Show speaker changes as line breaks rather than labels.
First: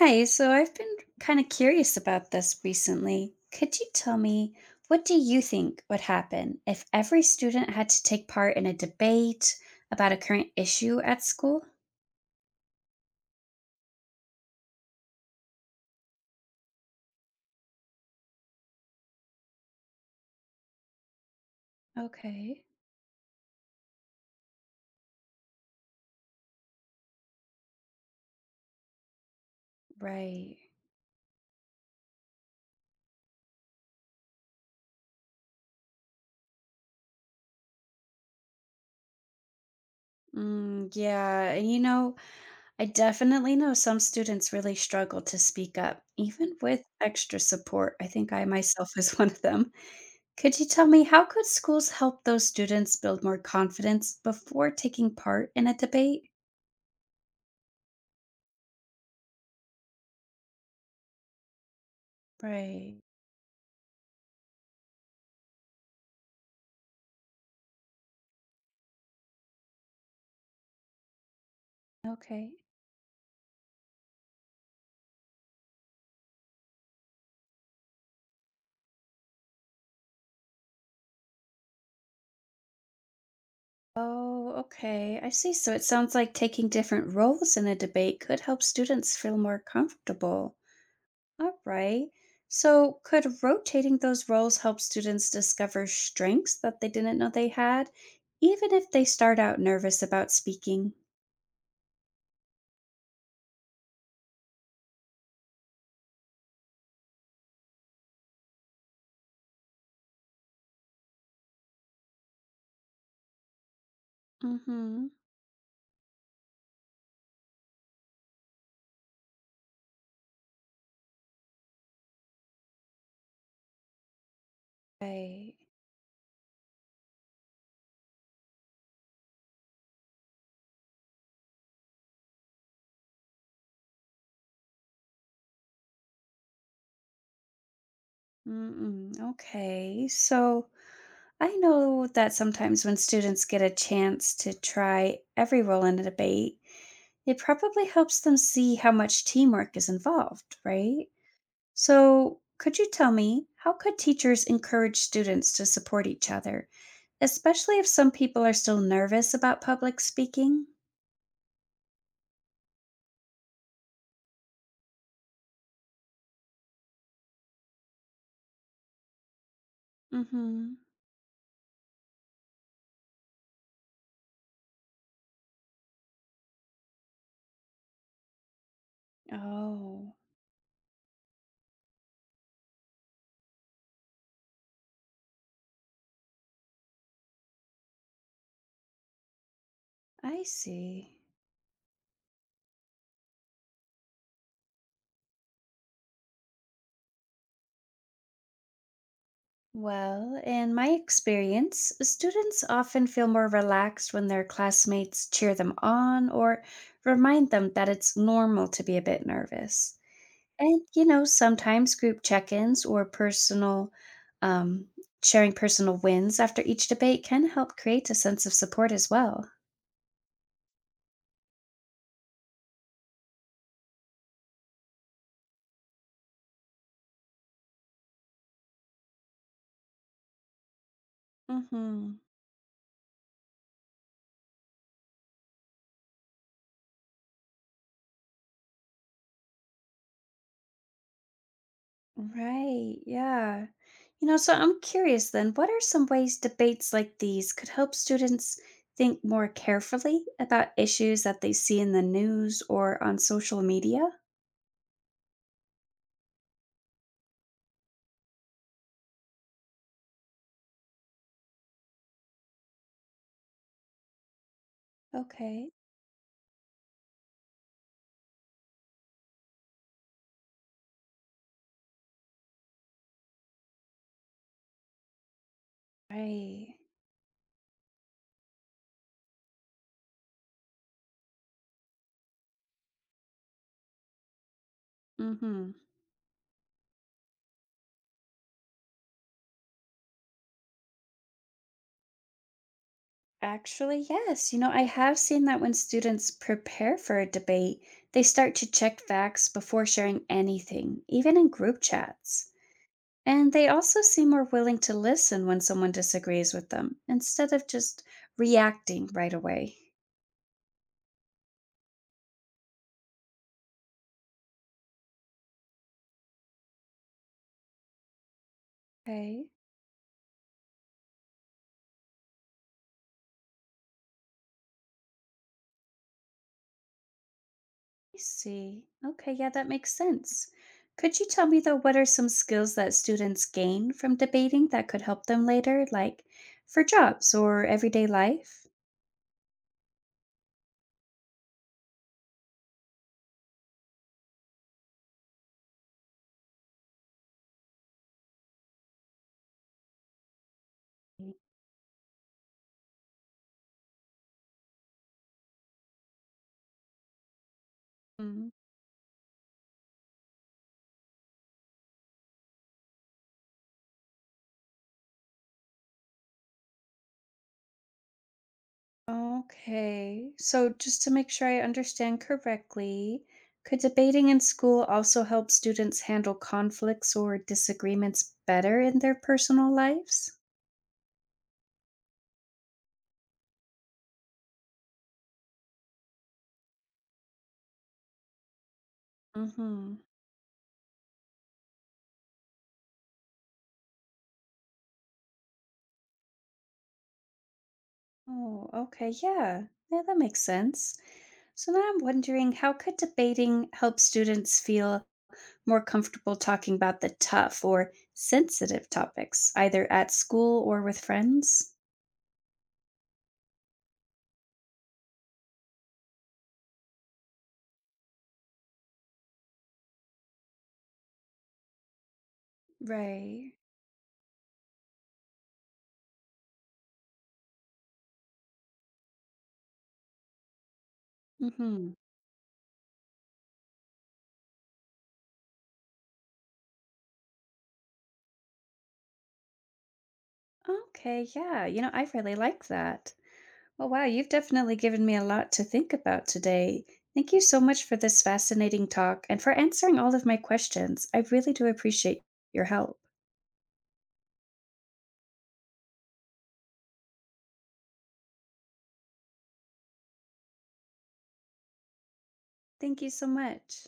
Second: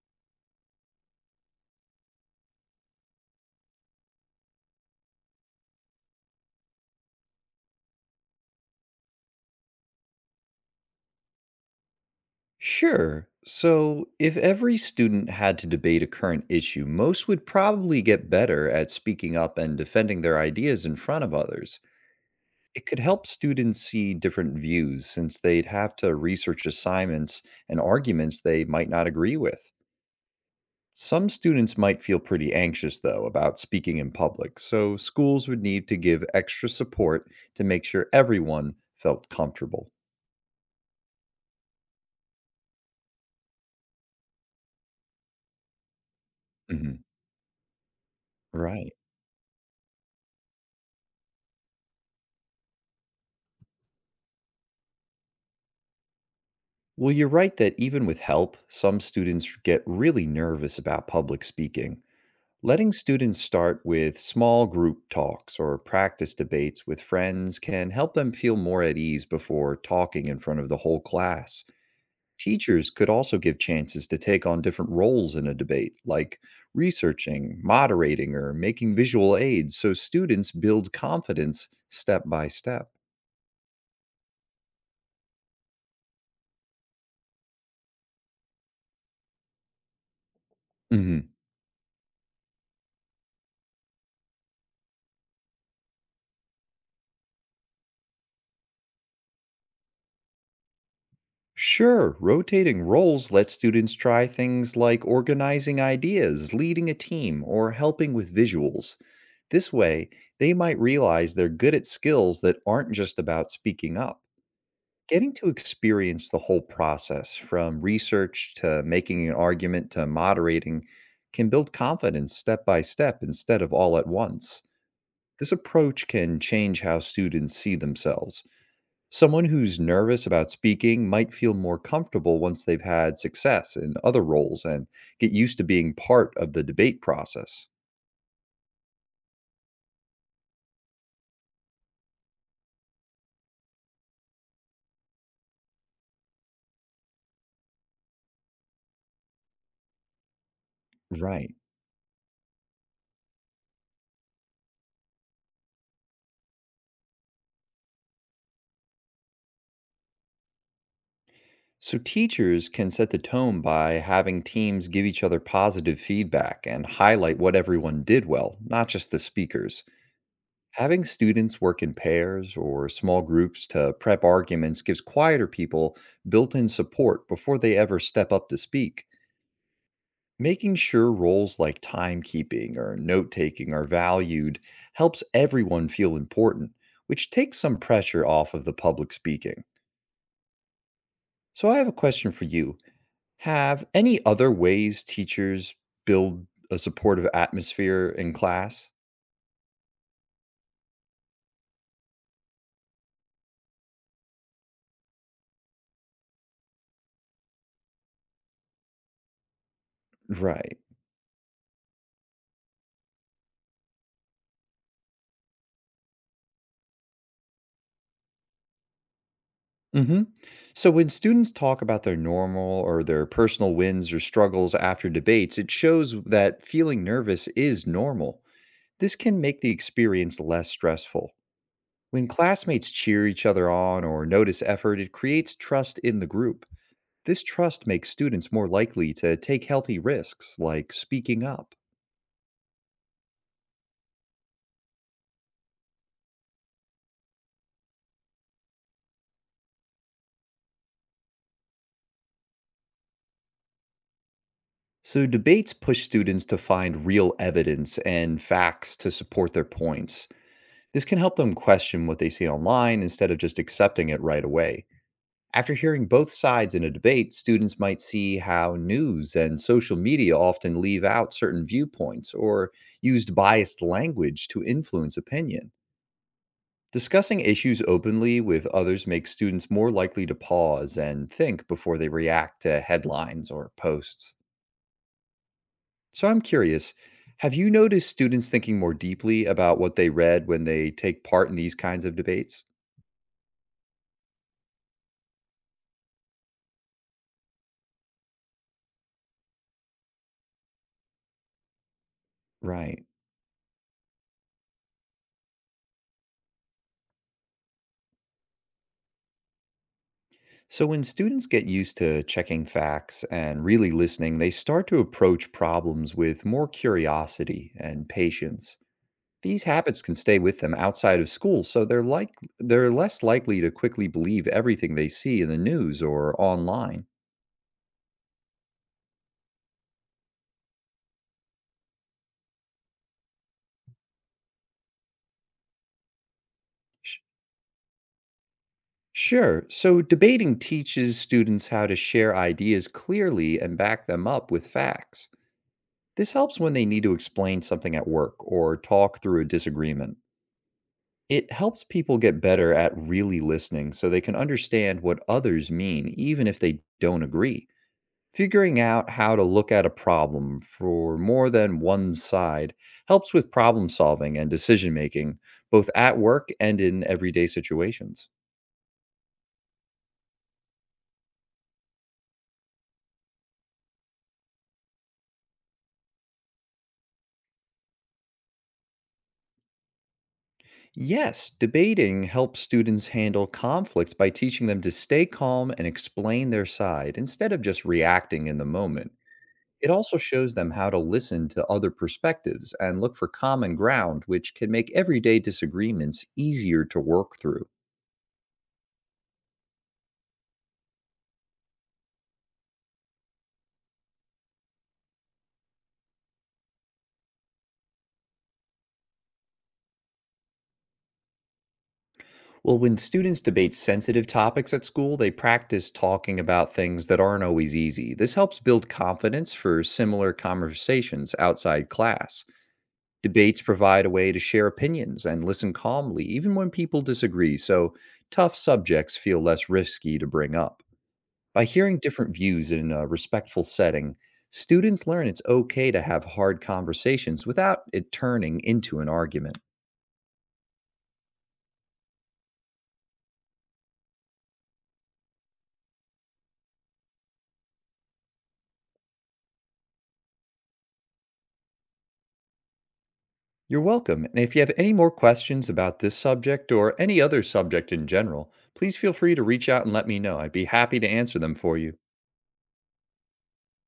Hi, so I've been kind of curious about this recently. Could you tell me what do you think would happen if every student had to take part in a debate about a current issue at school?
Sure. So, if every student had to debate a current issue, most would probably get better at speaking up and defending their ideas in front of others.
Okay,
It could help students see different views since they'd have to research assignments and arguments they might not agree with.
right.
Some students might feel pretty anxious, though, about speaking in public, so schools would need to give extra support to make sure everyone felt comfortable.
Mm, yeah, and I definitely know some students really struggle to speak up, even with
Mhm.
extra support. I think I myself
Right.
is one of them. Could you tell me how could schools help those students build more confidence before taking part in a debate?
Well, you're right that even with help, some students get really nervous about public speaking. Letting
Right.
students start with small group talks or practice debates with friends can help them feel more at ease before talking in front of the whole class.
Okay.
Teachers could also give chances to take on different roles in a debate, like researching, moderating, or making visual aids, so students build confidence step by step.
Oh, okay. I see. So it sounds like taking different roles in a debate could help students feel more comfortable.
Mhm.
All right. So could rotating those roles help students discover strengths that they didn't know they had, even if they start out nervous about speaking?
Sure, rotating roles lets students try things like organizing ideas, leading a team, or helping with visuals. This way, they might realize they're good at skills that aren't just about speaking up.
Mm-hmm.
Getting to experience the whole process, from research to making an argument to moderating, can build confidence step by step instead of all at once. This
Right.
approach can change how students see themselves. Someone who's nervous about speaking might feel more comfortable once they've had success in other roles and get used to being part of the debate process.
Mm-mm. Okay. So I know that sometimes when students get a chance to try every role in a debate, it probably helps them see how much teamwork is involved, right?
Right.
So, could you tell me how could teachers encourage students to support each other, especially if some people are still nervous about public speaking?
So, teachers can set the tone by having teams give each other positive feedback and highlight what everyone did well, not just the speakers.
Mhm.
Having students work in pairs or small groups to prep arguments gives quieter people built in support before they ever step up to speak.
Oh,
Making sure roles like timekeeping or note taking are valued helps everyone feel important, which takes some pressure off of the public speaking.
I see.
So, I have a question for you. Have any other ways teachers build a supportive atmosphere in class?
Well, in my experience, students often feel more relaxed when their classmates cheer them on or remind them that it's normal to be a bit nervous.
Right.
And, sometimes group check ins or um, sharing personal wins after each debate can help create a sense of support as well.
hmm So, when students talk about their normal or their personal wins or struggles after debates, it shows that feeling nervous is normal. This can make the experience less stressful.
Mm-hmm.
When classmates cheer each other on or notice effort, it creates trust in the group. This trust makes students more likely to take healthy risks, like speaking up.
Right. Yeah. So I'm curious then, what are some ways debates like these could help students think more carefully about issues that they see in the news or on social media?
So, debates push students to find real evidence and facts to support their points. This can help them question what they see online instead of just accepting it right away.
Okay.
After hearing both sides in a debate, students might see how news and social media often leave out certain viewpoints or used biased language to influence opinion.
Right.
Discussing issues openly with others makes students more likely to pause and think before they react to headlines or posts.
Mhm.
So, I'm curious, have you noticed students thinking more deeply about what they read when they take part in these kinds of debates?
Actually, yes. I have seen that when students prepare for a debate, they start to check facts before sharing anything, even in group chats.
Right.
And they also seem more willing to listen when someone disagrees with them instead of just reacting right away.
So when students get used to checking facts and really listening, they start to approach problems with more curiosity and patience.
Okay.
These habits can stay with them outside of school, so they're less likely to quickly believe everything they see in the news or online.
I see. Okay, yeah, that makes sense. Could you tell me, though, what are some skills that students gain from debating that could help them later, like for
Sh-
jobs or everyday life?
Sure. So, debating teaches students how to share ideas clearly and back them up with facts. This helps when they need to explain something at work or talk through a disagreement. It helps people get better at really listening so they can understand what others mean, even if they don't agree.
Mm.
Figuring out how to look at a problem for more than one side helps with problem solving and decision making, both at work and in everyday situations.
Okay, so just to make sure I understand correctly, could debating in school also help students handle conflicts or disagreements better in their personal lives?
Yes, debating helps students handle conflict by teaching them to stay calm and explain their side instead of just reacting in the moment. It
Mm-hmm.
also shows them how to listen to other perspectives and look for common ground, which can make everyday disagreements easier to work through.
Oh, okay. Yeah. Yeah, that makes sense. So now I'm wondering how could debating help students feel more comfortable talking about the tough or sensitive topics, either at school or with friends?
Well, when students debate sensitive topics at school, they practice talking about things that aren't always easy. This helps build confidence for similar conversations outside class.
Right.
Debates provide a way to share opinions and listen calmly, even when people disagree, so tough subjects feel less risky to bring up. By
Mm-hmm.
hearing different views in a respectful setting, students learn it's okay to have hard conversations without it turning into an argument.
Okay, yeah. I really like that. Well, wow, you've definitely given me a lot to think about today. Thank you so much for this fascinating talk and for answering all of my questions. I really do appreciate your help.
You're welcome. And if you have any more questions about this subject or any other subject in general, please feel free to reach out and let me know. I'd be happy to answer them for you.
Thank you so much.